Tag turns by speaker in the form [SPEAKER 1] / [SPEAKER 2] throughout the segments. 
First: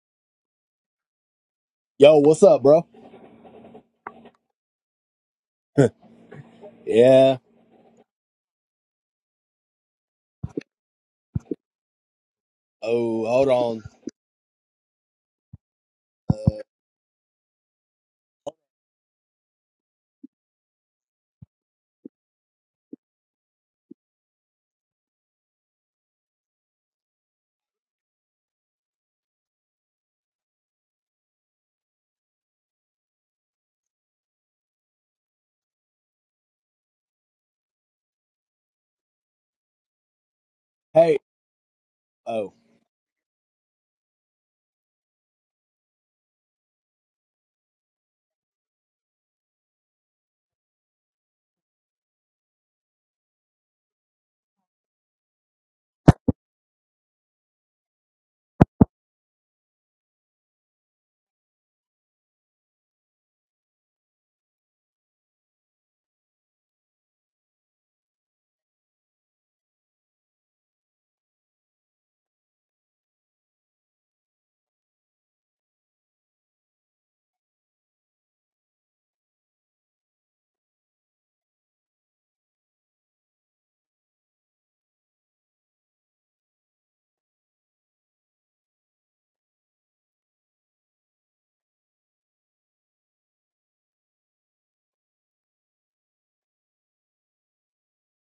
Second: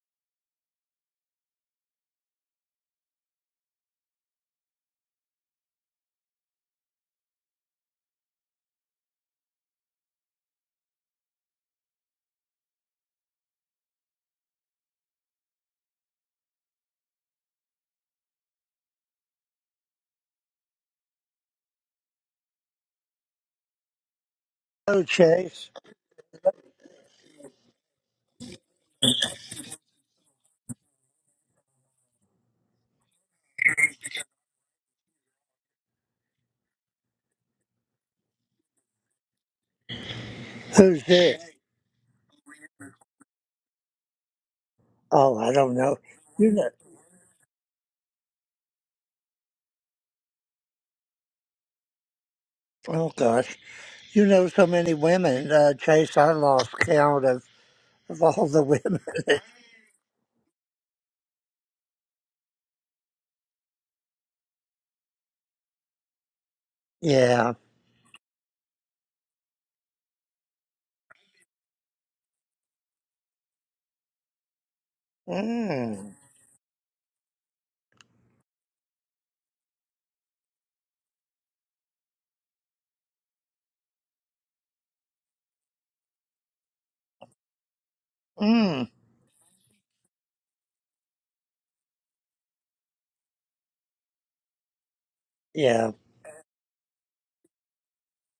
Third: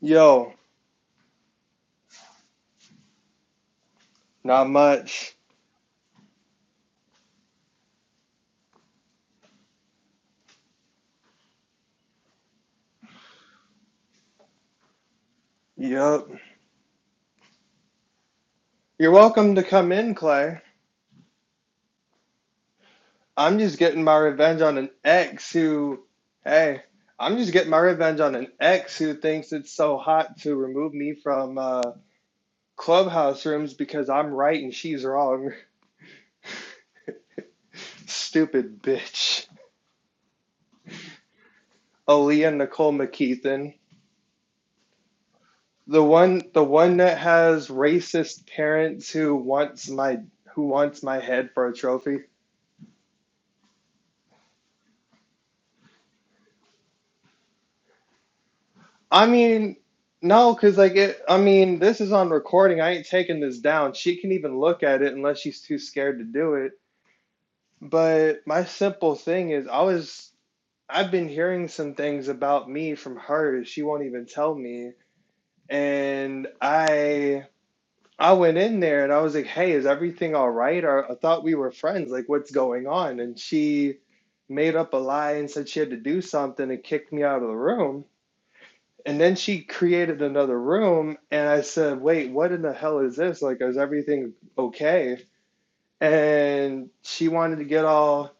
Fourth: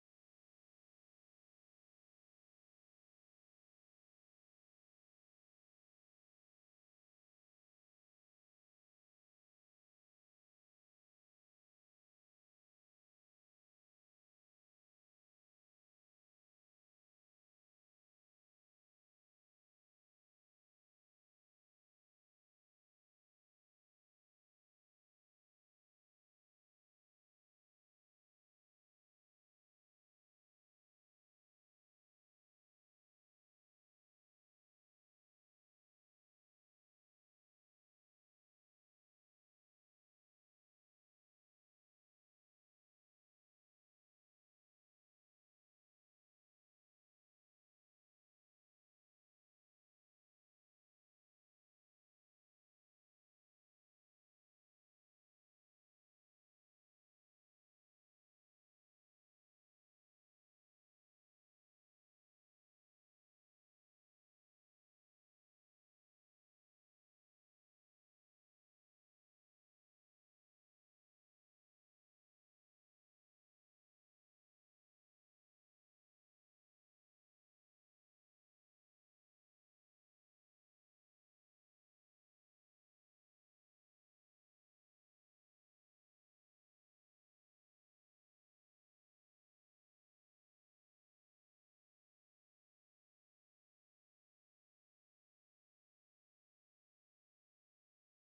[SPEAKER 1] Yo,
[SPEAKER 2] Yo, what's up, bro?
[SPEAKER 1] not much.
[SPEAKER 2] Yeah. Oh, hold on.
[SPEAKER 1] Yup.
[SPEAKER 2] Uh,
[SPEAKER 1] You're welcome to come in, Clay. I'm just getting my revenge on an
[SPEAKER 3] Hello,
[SPEAKER 1] ex
[SPEAKER 3] Chase.
[SPEAKER 1] who, hey, I'm just getting my revenge on an ex who thinks it's so hot to remove me from uh, clubhouse rooms because I'm right and she's wrong. Stupid bitch.
[SPEAKER 3] Who's
[SPEAKER 2] hey.
[SPEAKER 3] this?
[SPEAKER 2] Oh.
[SPEAKER 1] Aaliyah Nicole McKeithen.
[SPEAKER 3] Oh, I don't know.
[SPEAKER 1] The one
[SPEAKER 3] You
[SPEAKER 1] the
[SPEAKER 3] know,
[SPEAKER 1] one that has racist parents who wants my who wants my head for a trophy.
[SPEAKER 3] oh gosh, you know so many women, uh, Chase. I lost count of, of all the women.
[SPEAKER 1] I mean, no, because like it, I mean, this is on recording. I ain't taking this down. She can even look at it unless she's too scared to do it.
[SPEAKER 3] yeah.
[SPEAKER 1] But my simple thing is, I was, I've been hearing some things about me from her. She won't even tell me.
[SPEAKER 3] Mm.
[SPEAKER 1] And I, I went in there and I was like, "Hey, is everything all right?" Or I thought we were friends. Like, what's going on? And she made up a lie and said she had to do something and kicked me out of the room.
[SPEAKER 3] Mm.
[SPEAKER 1] And then she created another room, and I said, Wait, what in the hell is this? Like, is everything okay?
[SPEAKER 3] Yeah.
[SPEAKER 1] And she wanted to get all,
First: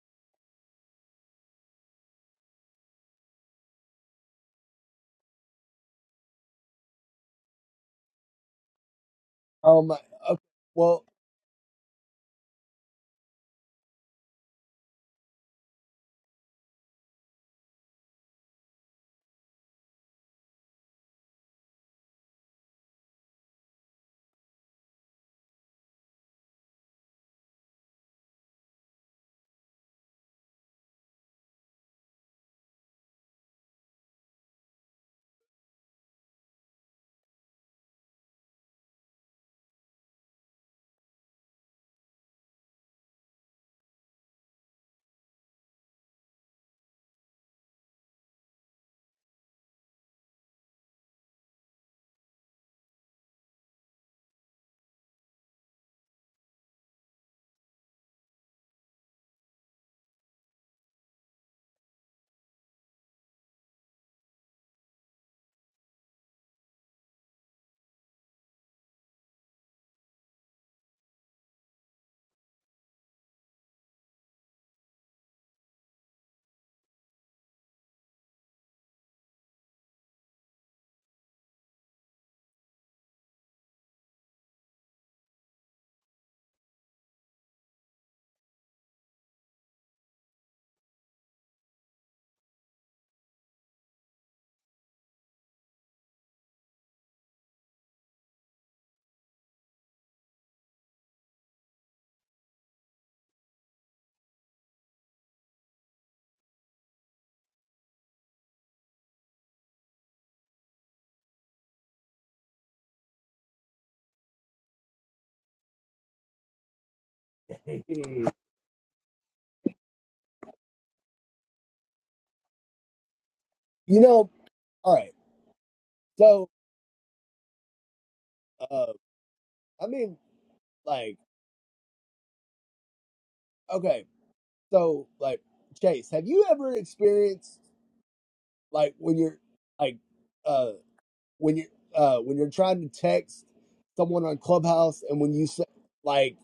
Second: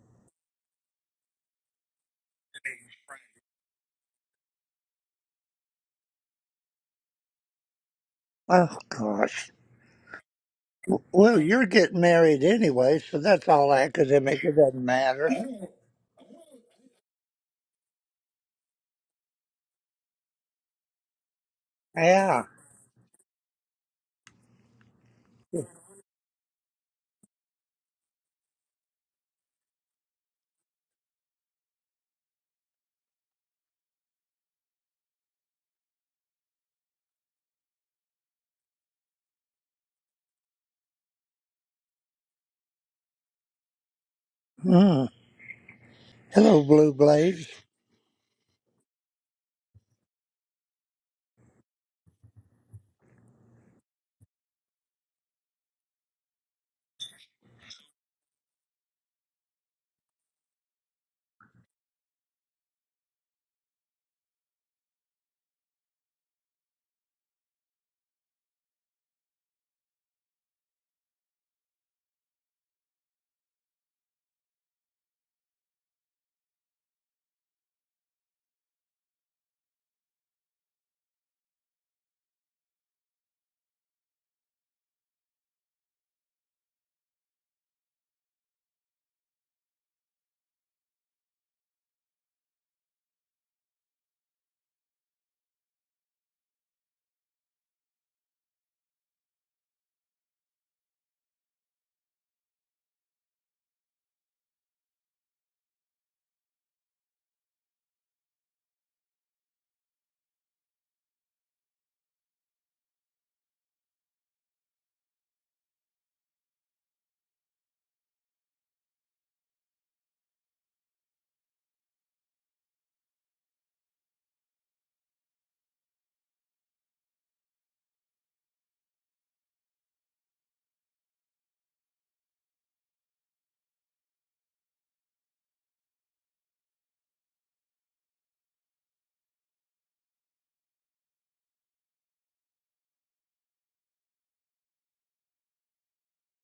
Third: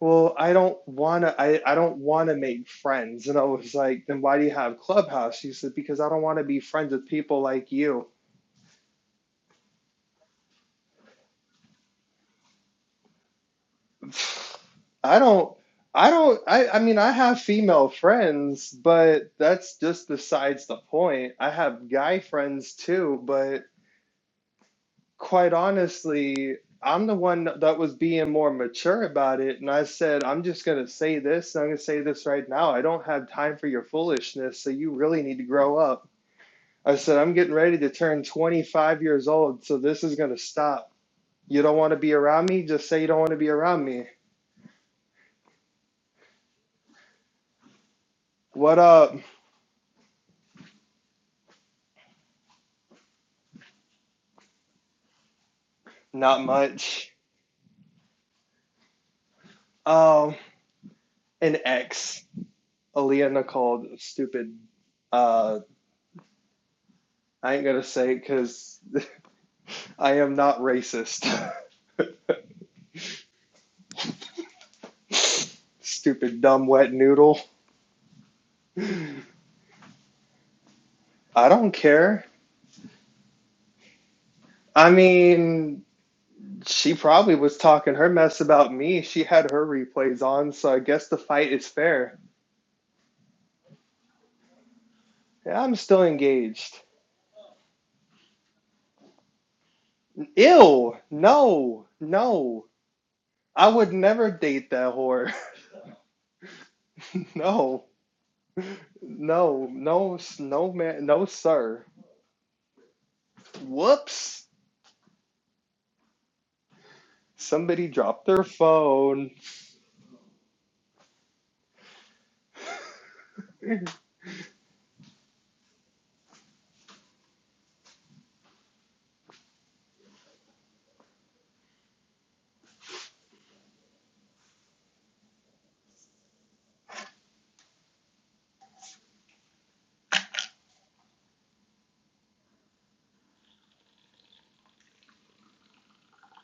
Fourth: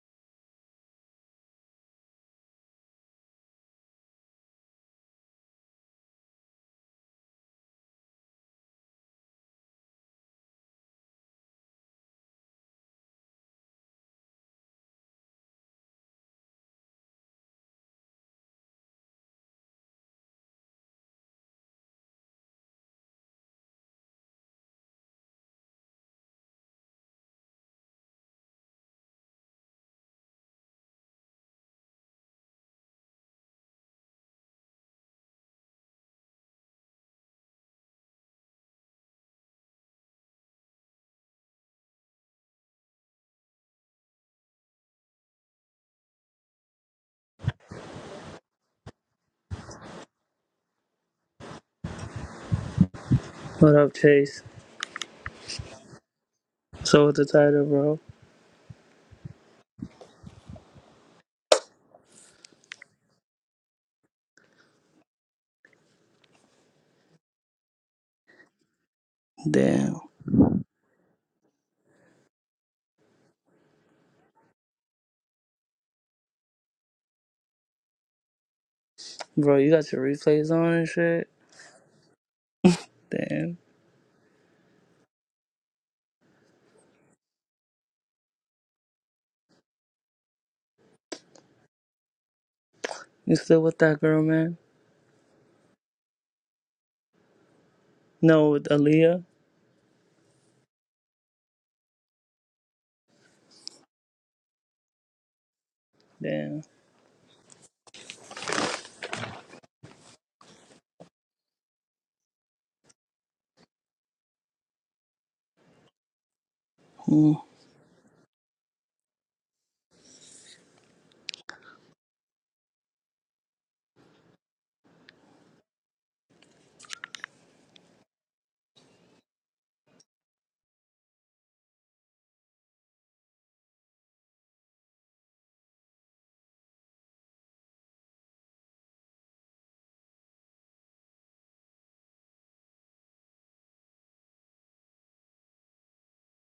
[SPEAKER 1] Well, I don't want to, I, I don't want to make friends. And I was like, Then why do you have Clubhouse? She said, Because I don't want to be friends with people like you.
[SPEAKER 3] Oh gosh.
[SPEAKER 2] Um. Okay.
[SPEAKER 3] W-
[SPEAKER 2] Well,
[SPEAKER 3] Well, you're getting married anyway, so that's all academic. It doesn't
[SPEAKER 1] I
[SPEAKER 3] matter.
[SPEAKER 1] don't, I don't, I, I mean, I have female friends, but that's just besides the point. I have guy
[SPEAKER 3] Yeah.
[SPEAKER 1] friends too, but quite honestly, I'm the one that was being more mature about it. And I said, I'm just going to say this. And I'm going to say this right now. I don't have time for your foolishness. So you really need to grow up. I said, I'm getting ready to turn 25 years old. So this is going to stop. You don't want to be around me? Just say you don't want to be around me.
[SPEAKER 3] Mm. Hello, Blue Blaze.
[SPEAKER 1] What up?
[SPEAKER 4] What up, Chase?
[SPEAKER 1] Not
[SPEAKER 4] So
[SPEAKER 1] much.
[SPEAKER 4] what's the title, bro?
[SPEAKER 1] Um, an ex, Aaliyah called stupid. Uh, I ain't going to say it because
[SPEAKER 4] Damn.
[SPEAKER 1] I am not racist. Stupid, dumb, wet noodle.
[SPEAKER 4] Bro, you got your replays on and shit?
[SPEAKER 1] I don't care.
[SPEAKER 4] Damn.
[SPEAKER 1] I mean, she probably was talking her mess about me. She had her replays on, so I guess the fight is fair.
[SPEAKER 4] You still with that girl, man?
[SPEAKER 1] Yeah, I'm still engaged.
[SPEAKER 4] No, with Aaliyah?
[SPEAKER 1] Ew! No, no. I would never date that whore.
[SPEAKER 4] Damn.
[SPEAKER 1] No, no, no, s- no, man, no, sir. Whoops!
[SPEAKER 4] Hmm.
[SPEAKER 1] Somebody dropped their phone.
[SPEAKER 2] you know. All right. So, uh, I mean, like, okay. So, like, Chase, have you ever experienced like when you're like, uh, when you're uh when you're trying to text someone on Clubhouse and when you say like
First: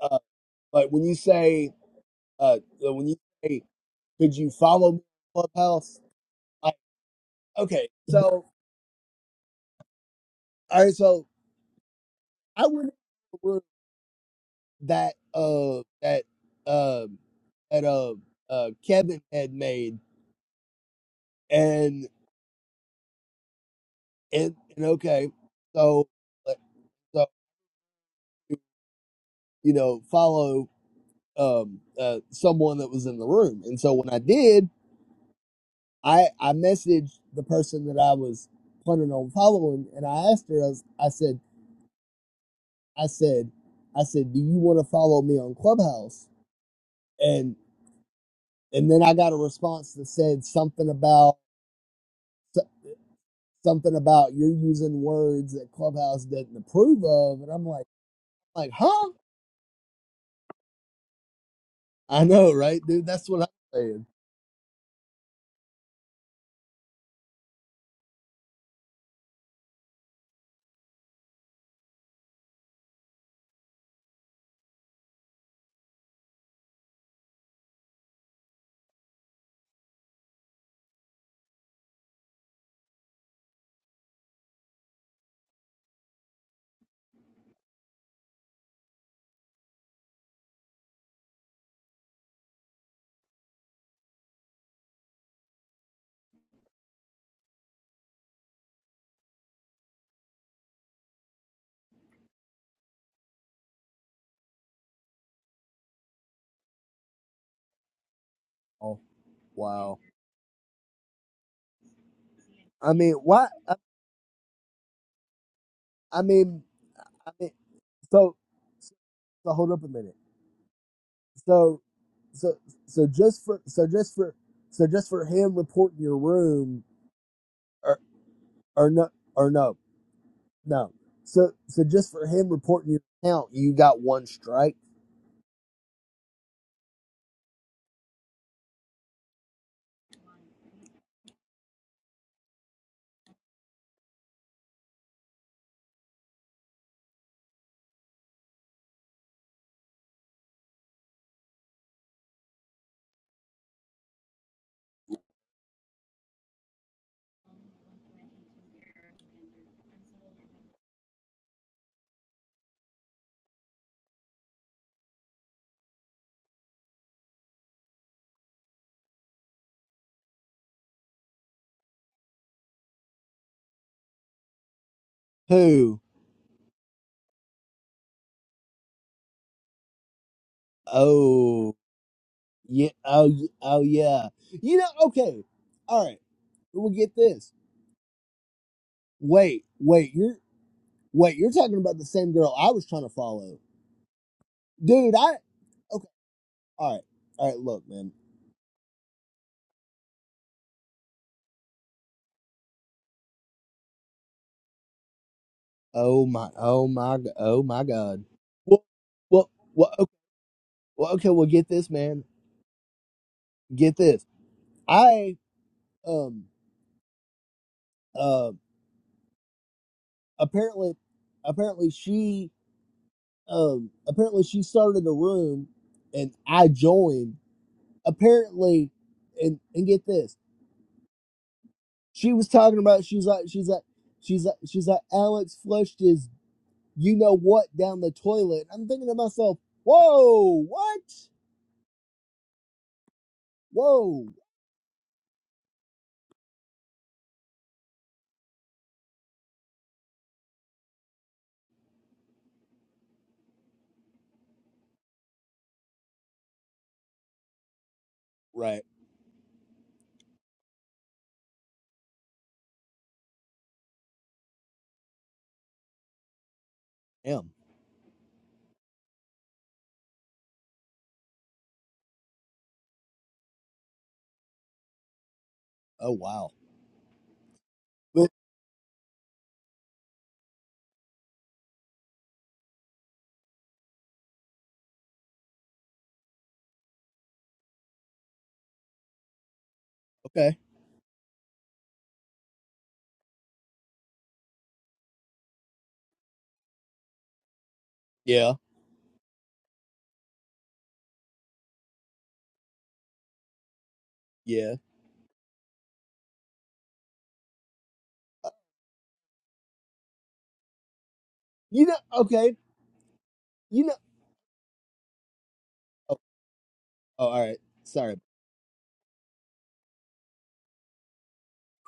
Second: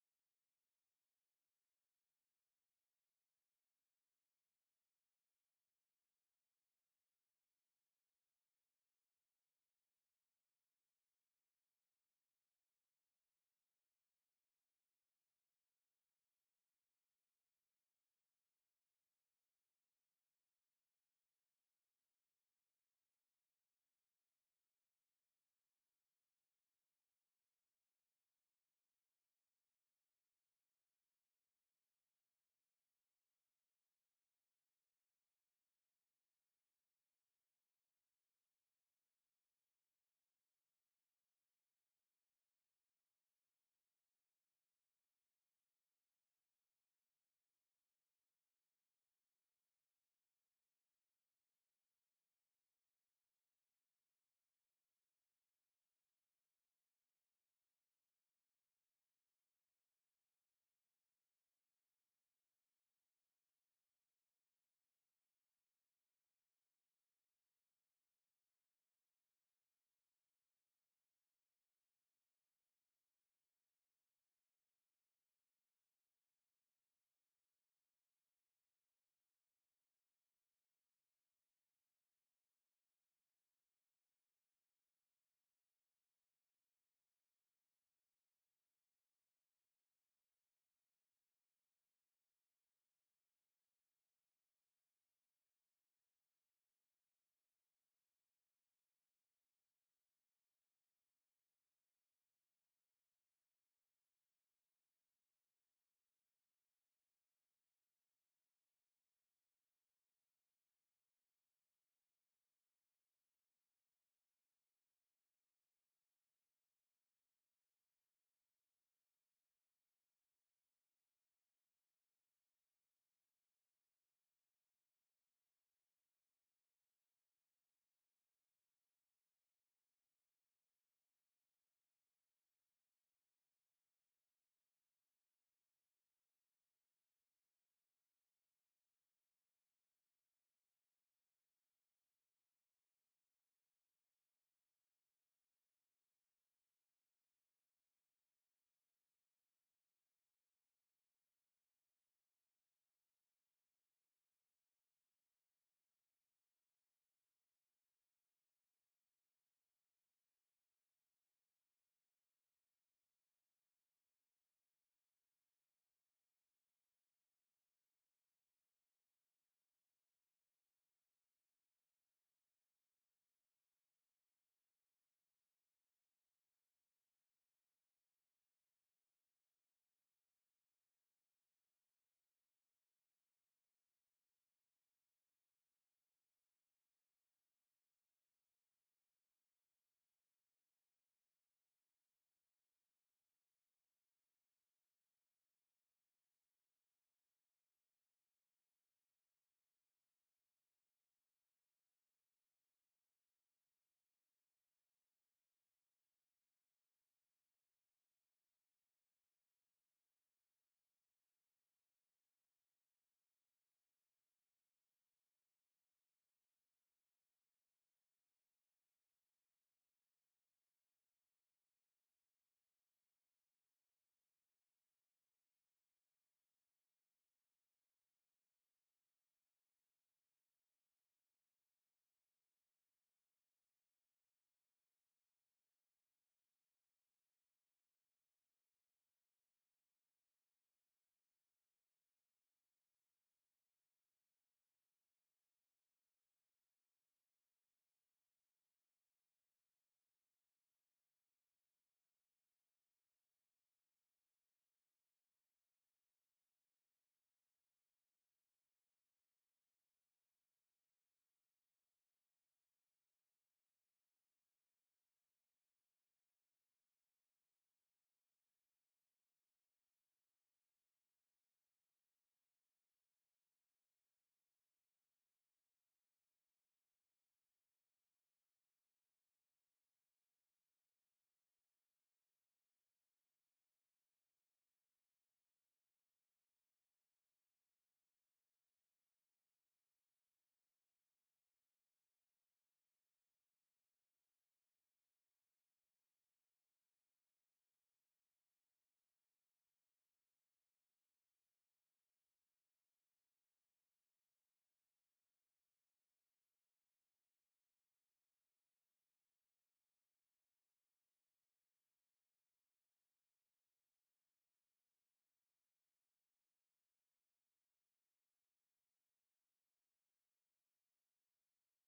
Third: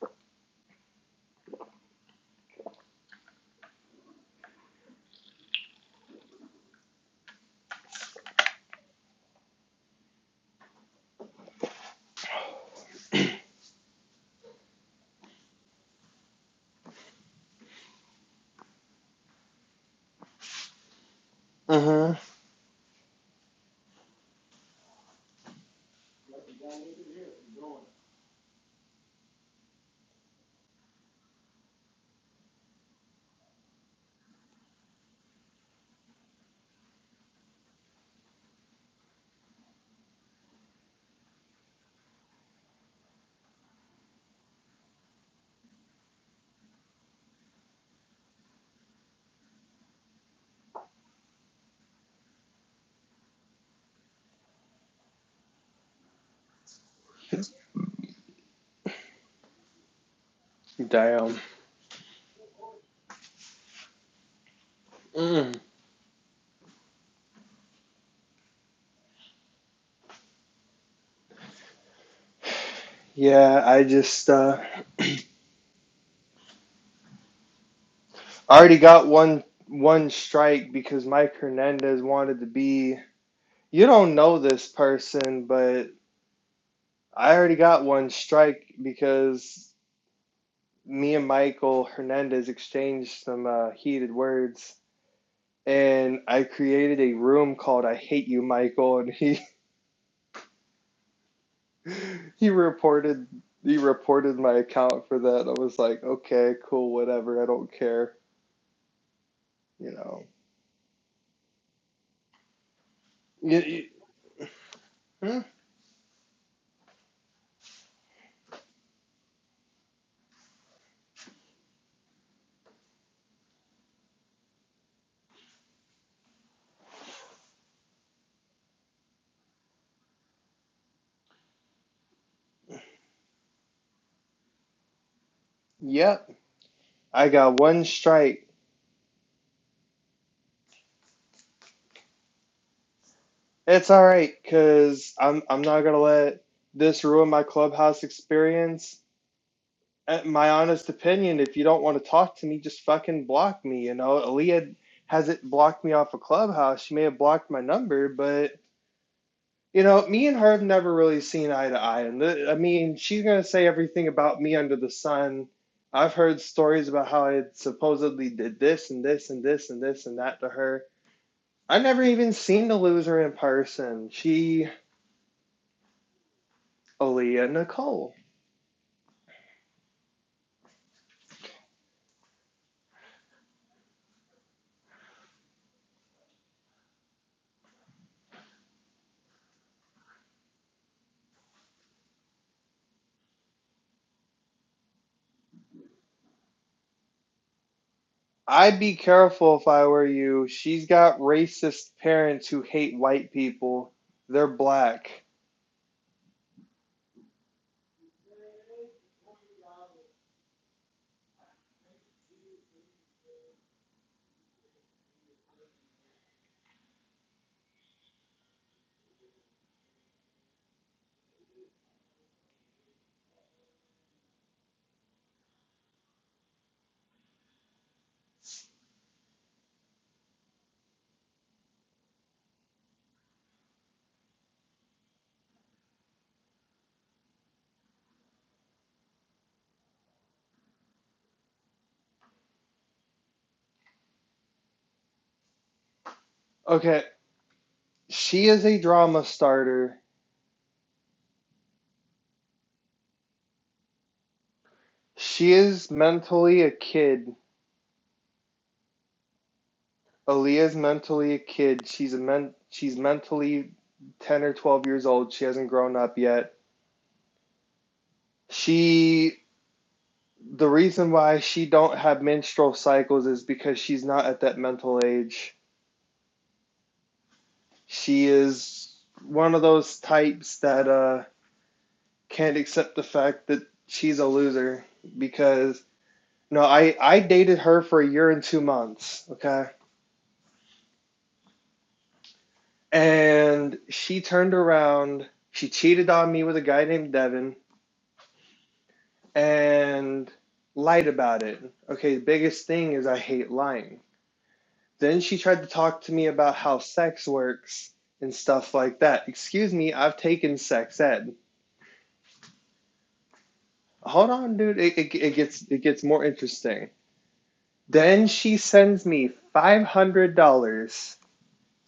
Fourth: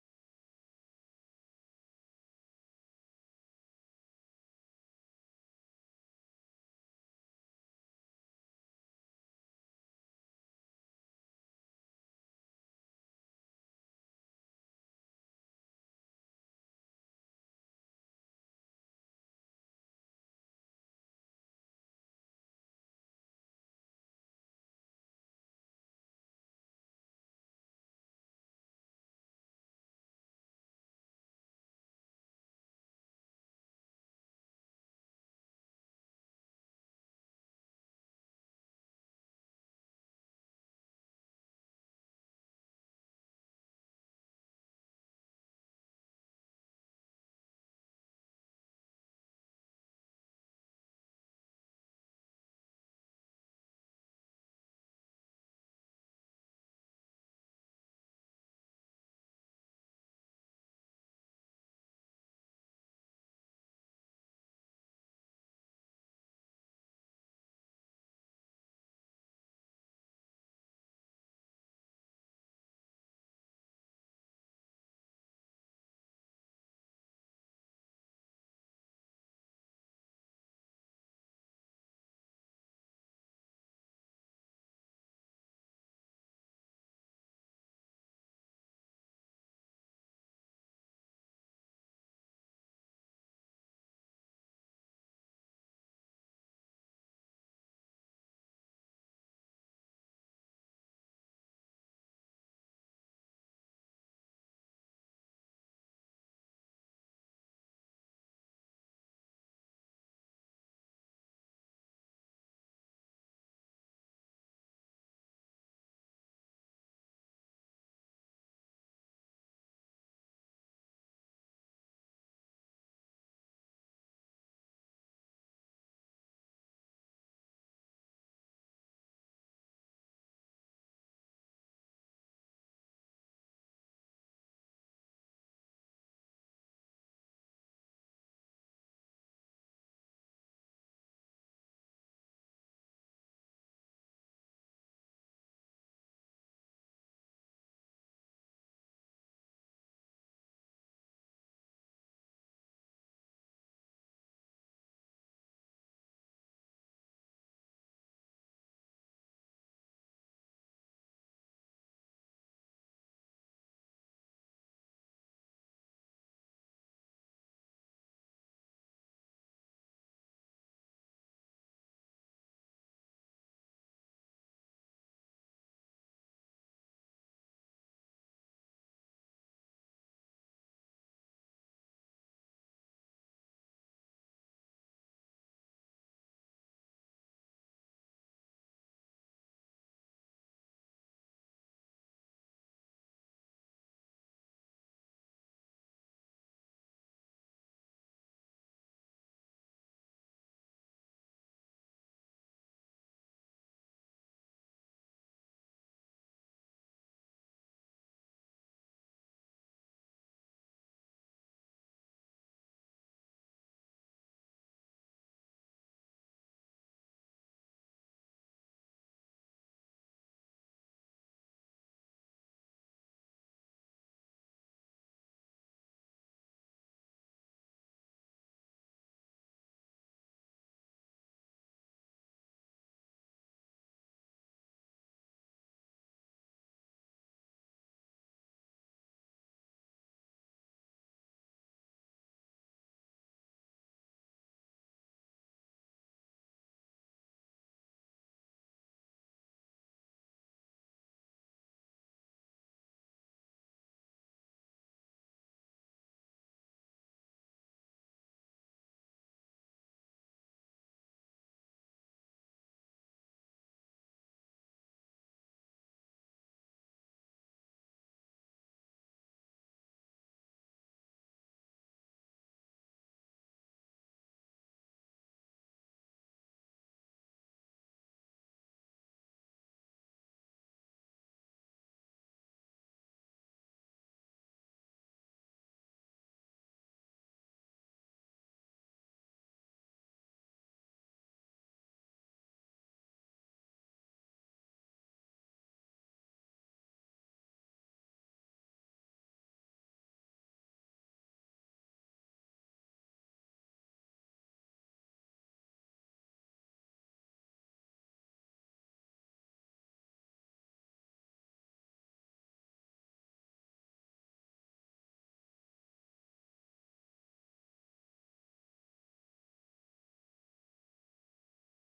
[SPEAKER 2] uh like when you say uh uh, when you say could you follow me on Clubhouse like okay so all right so I wouldn't have the word that uh that um that uh, uh Kevin had made
[SPEAKER 1] Uh
[SPEAKER 2] and
[SPEAKER 1] huh.
[SPEAKER 2] and, and okay so uh, so you know follow um uh someone that was in the room and so when I did I I messaged the person that I was planning on following and I asked her I, was, I said I said I said do you want to follow me on Clubhouse and and then I got a response that said something about something about you're using words that Clubhouse doesn't approve of, and I'm like, like, huh?
[SPEAKER 1] Damn.
[SPEAKER 2] I know, right, dude? That's what I'm saying.
[SPEAKER 1] Mm. Yeah, I just uh I already got one one strike because Mike Hernandez wanted to be. You don't know this person, but I already got one strike because me and Michael Hernandez exchanged some uh, heated words, and I created a room called "I Hate You, Michael," and he he reported he reported my account for that. I was like, okay, cool, whatever, I don't care,
[SPEAKER 2] Oh,
[SPEAKER 1] you
[SPEAKER 2] wow.
[SPEAKER 1] know.
[SPEAKER 2] I mean, why? I,
[SPEAKER 1] Y- y- hmm,
[SPEAKER 2] I mean, I mean, so, so hold up a minute. So, so, so just for, so just for, so just for him reporting your room, or or no, or no, no. So, so just for him reporting your account, you got one strike.
[SPEAKER 1] Yep, yeah, I got one strike. It's all right because I'm I'm not gonna let this ruin my clubhouse experience. Uh, My honest opinion, if you don't want to talk to me, just fucking block me. You know, Aaliyah hasn't blocked me off of clubhouse. She may have blocked my number, but you know, me and her have never really seen eye to eye. And th- I mean, she's gonna say everything about me under the sun. I've heard stories about how I supposedly did this and this and this and this and that to her. I've never even seen the loser in person. She
[SPEAKER 2] Who?
[SPEAKER 1] Aaliyah Nicole.
[SPEAKER 2] Oh. Yeah. Oh, y- oh yeah. You know, okay. All right. We'll get this. Wait, wait, you're wait, you're talking about the same girl I was trying to follow. Dude, I okay, all right. All right, look, man.
[SPEAKER 1] I'd be careful if I were you. She's got racist parents who hate white people. They're black.
[SPEAKER 2] Oh my oh my g- oh my god. Well well well okay, well, okay well get this, man. Get this. I um uh apparently apparently she um apparently she started a room and I joined apparently, and and get this, she was talking about she's like she's like she's like she's like Alex flushed his you know what down the toilet. I'm thinking to myself, whoa, what? Whoa,
[SPEAKER 1] Okay, she is a drama starter. She is mentally a kid.
[SPEAKER 2] right?
[SPEAKER 1] Aaliyah's mentally a kid. She's a men- she's mentally 10 or 12 years old. She hasn't grown up yet.
[SPEAKER 2] M.
[SPEAKER 1] She the reason why she don't have menstrual cycles is because she's not at that mental age.
[SPEAKER 2] Oh wow.
[SPEAKER 1] She
[SPEAKER 2] But,
[SPEAKER 1] is one of those types that uh, can't accept the fact that she's a loser because no, I I dated her for a year and two months, okay,
[SPEAKER 2] okay.
[SPEAKER 1] and she turned around, she cheated on me with a guy named Devin,
[SPEAKER 2] Yeah.
[SPEAKER 1] and lied about it. Okay, the biggest thing is I hate lying.
[SPEAKER 2] Yeah.
[SPEAKER 1] Then she tried to talk to me about how sex works and stuff like that. Excuse me, I've taken sex ed.
[SPEAKER 2] You know. Okay. You know.
[SPEAKER 1] Hold on, dude. It, it, it gets it gets
[SPEAKER 2] Oh,
[SPEAKER 1] more interesting.
[SPEAKER 2] oh all right. Sorry.
[SPEAKER 1] Then she sends me five hundred dollars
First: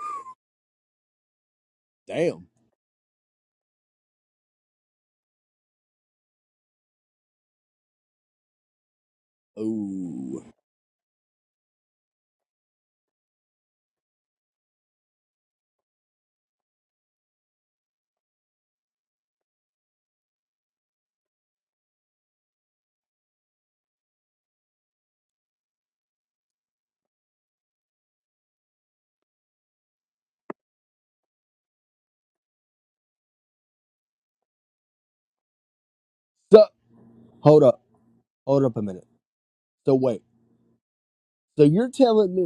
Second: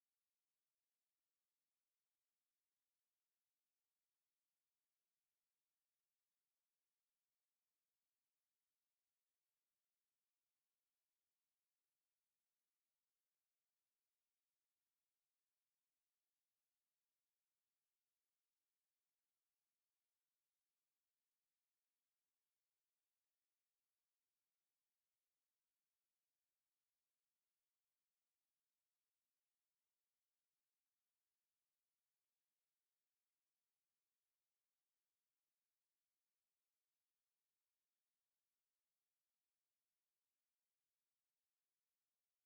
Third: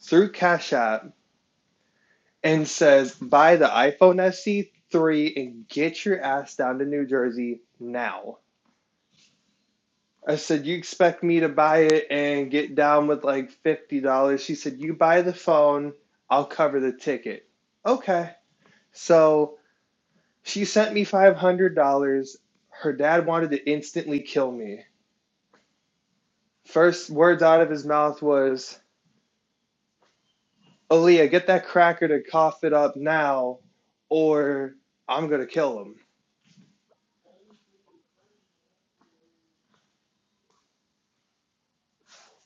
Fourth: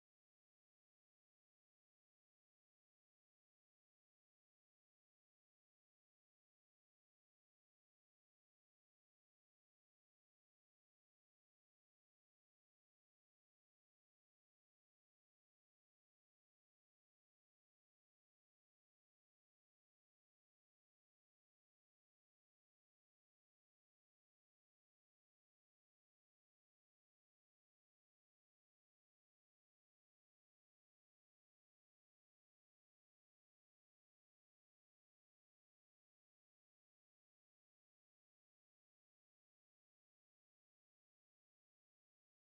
[SPEAKER 1] through Cash App
[SPEAKER 2] Damn.
[SPEAKER 1] and says, "Buy the iPhone SE three and get your ass down to New Jersey now." I
[SPEAKER 2] Ooh.
[SPEAKER 1] said, "You expect me to buy it and get down with like fifty dollars?" She said, "You buy the phone, I'll cover the ticket." Okay. So she sent me five hundred dollars. Her dad wanted to instantly kill me First words out of his mouth was, Aaliyah, get that cracker to cough it up now, or I'm gonna kill him.
[SPEAKER 2] So hold up. Hold up a minute. So wait. So you're telling me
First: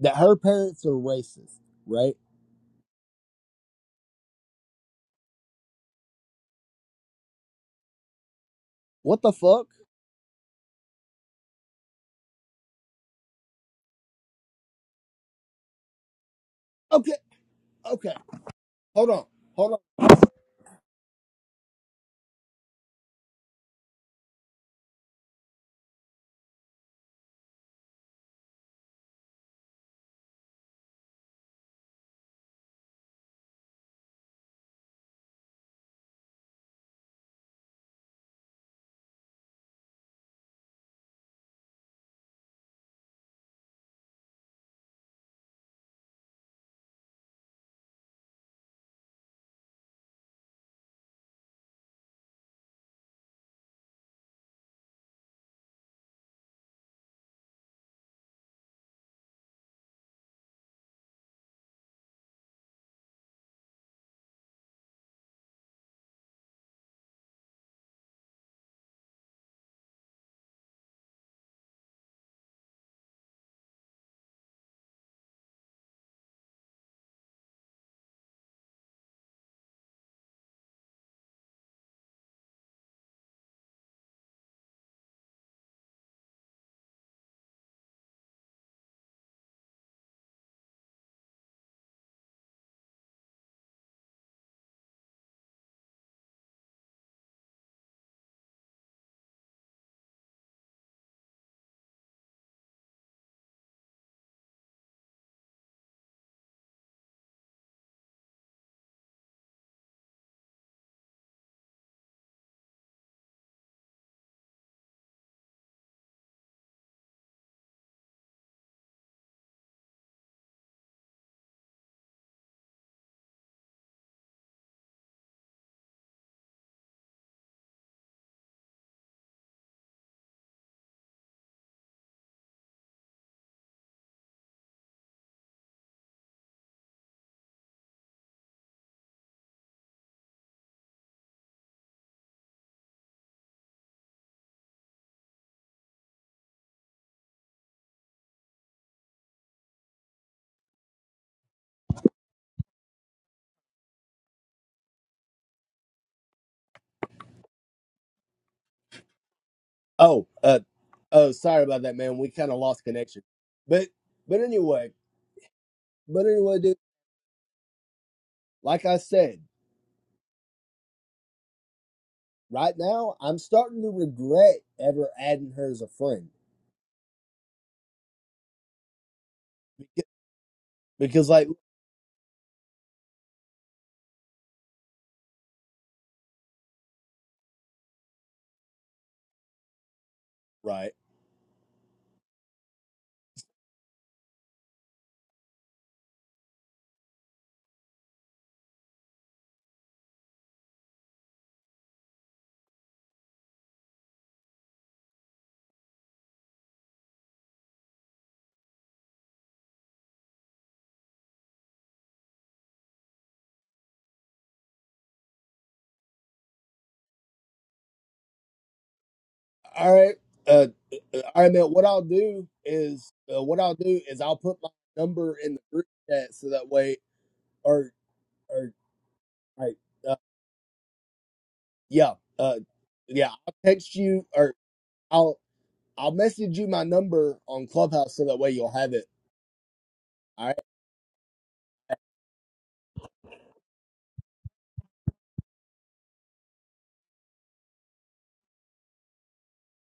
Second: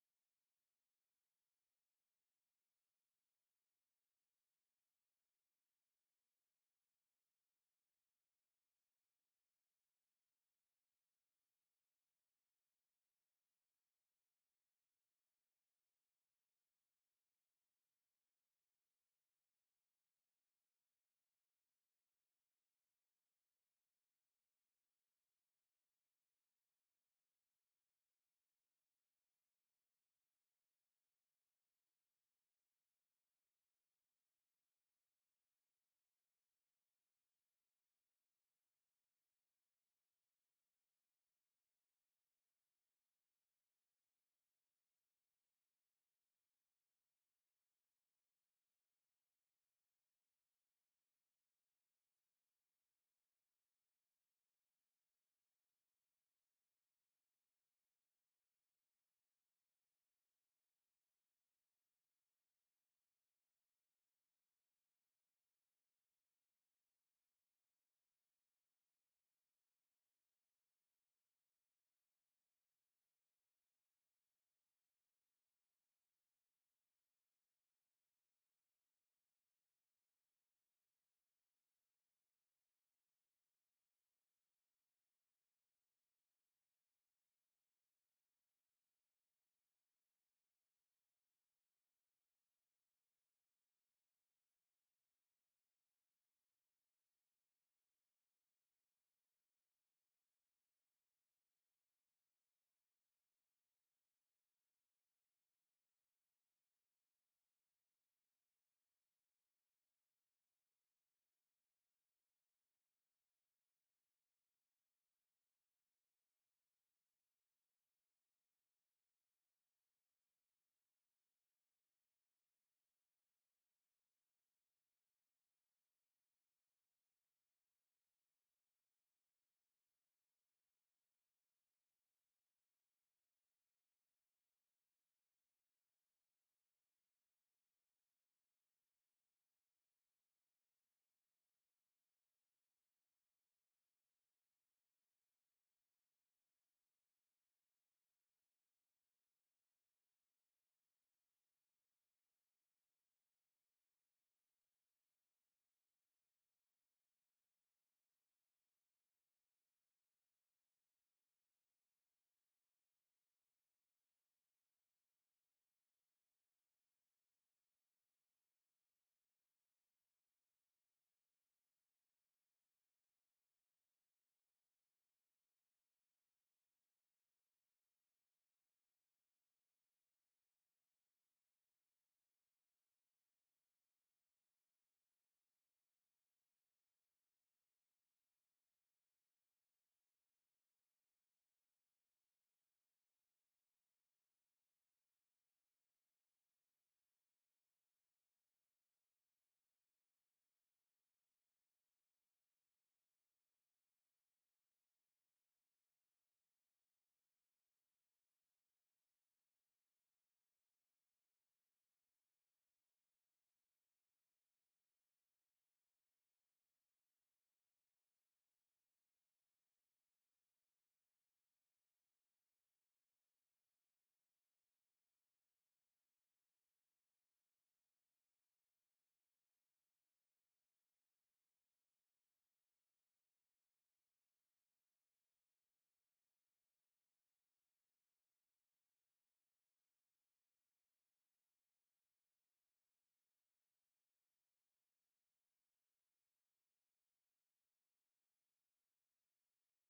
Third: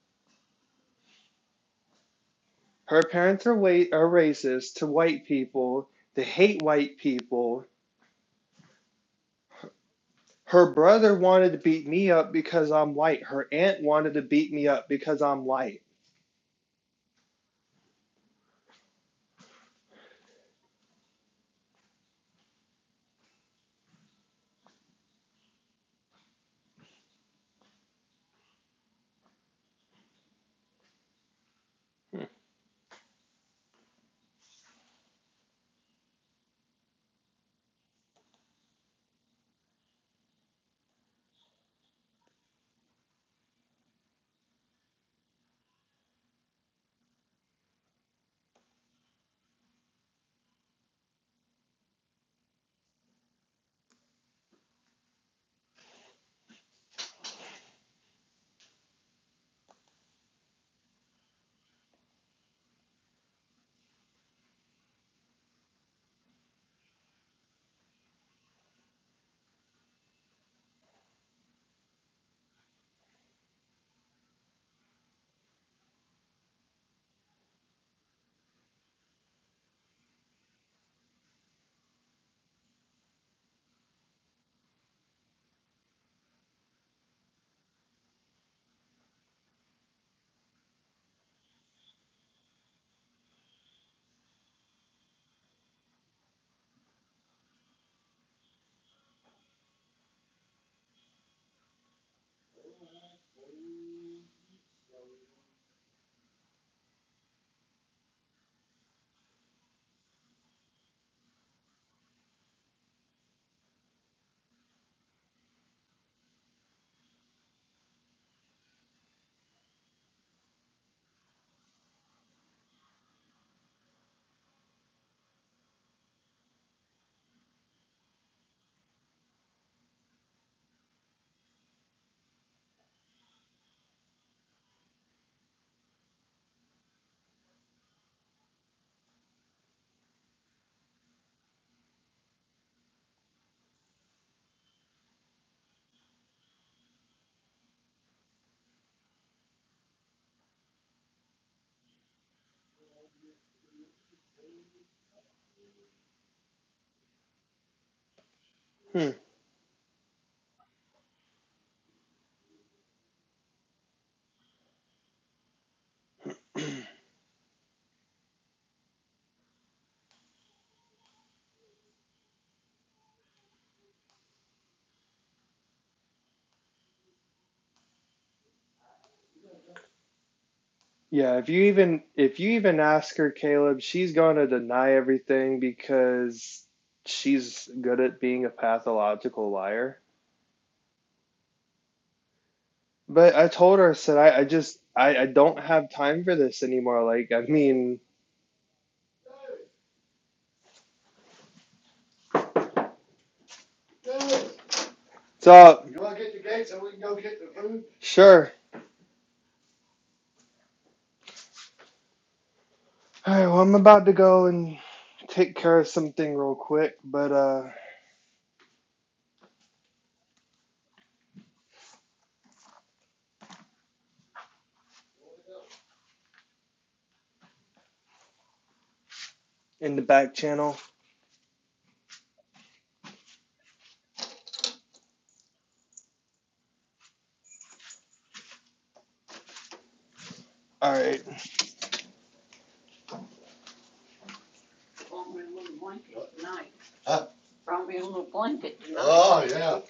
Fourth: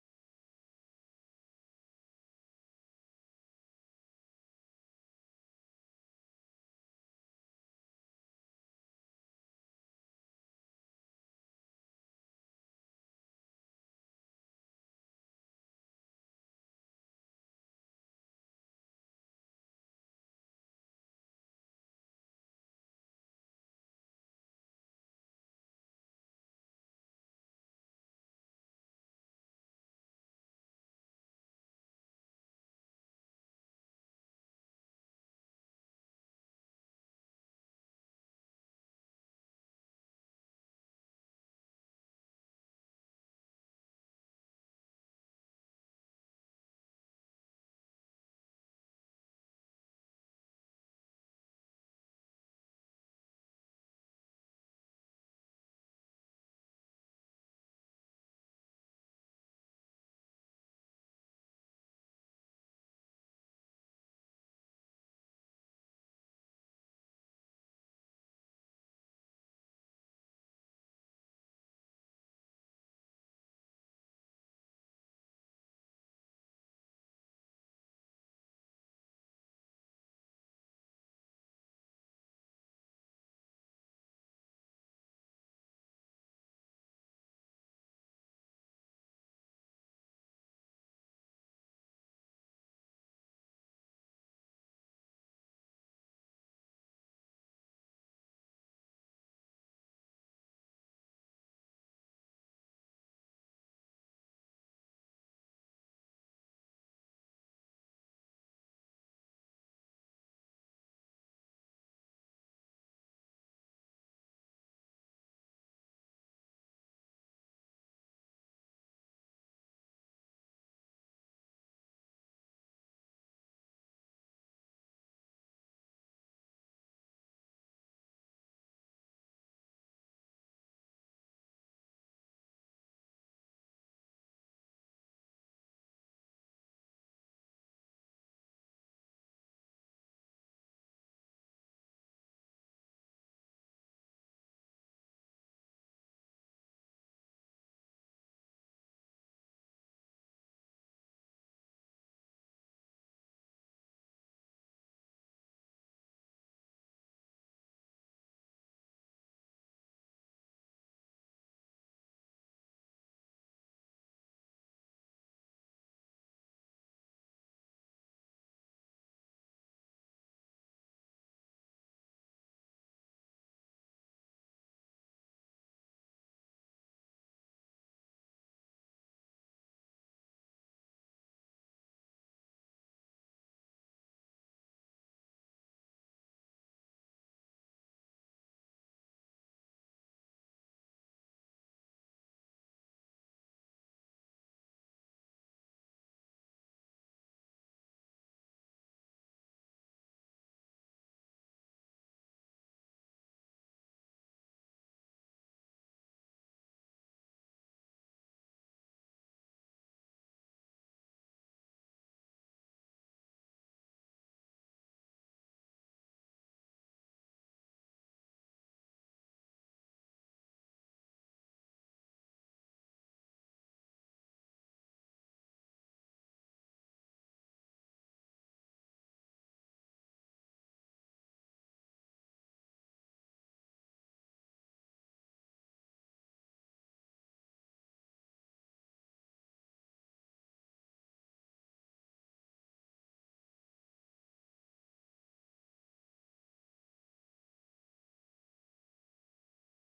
[SPEAKER 2] that her parents are racist, right?
[SPEAKER 1] Her parents are wait are racist to white people. They hate white people.
[SPEAKER 2] What the fuck?
[SPEAKER 1] Her brother wanted to beat me up because I'm white. Her aunt wanted to beat me up because I'm white.
[SPEAKER 2] Okay. Okay hold on, hold on.
[SPEAKER 1] Hmm.
[SPEAKER 2] Oh, uh, oh, sorry about that, man. We kind of lost connection, but but anyway, but anyway, dude. Like I said, right now I'm starting to regret ever adding her as a friend because, because
[SPEAKER 1] Yeah, if
[SPEAKER 2] like,
[SPEAKER 1] you even if you even ask her, Caleb, she's gonna deny everything because she's good at being a pathological liar.
[SPEAKER 2] right,
[SPEAKER 1] But I told her, I said, I, I just, I, I don't have time for this anymore. Like, I mean, so You want to get the gate so we can go get the food? sure. All right, well, I'm about to go and take care of something real quick, but uh,
[SPEAKER 2] all right, uh, uh, all right, man. What I'll do is, uh, what I'll do is I'll put my number in the group chat so that way, or or like,
[SPEAKER 1] in the
[SPEAKER 2] uh,
[SPEAKER 1] back channel.
[SPEAKER 2] yeah, uh, yeah, I'll text you or. I'll. I'll message you my number on Clubhouse so that way you'll have it. All right.
[SPEAKER 1] All right. Huh? Oh yeah.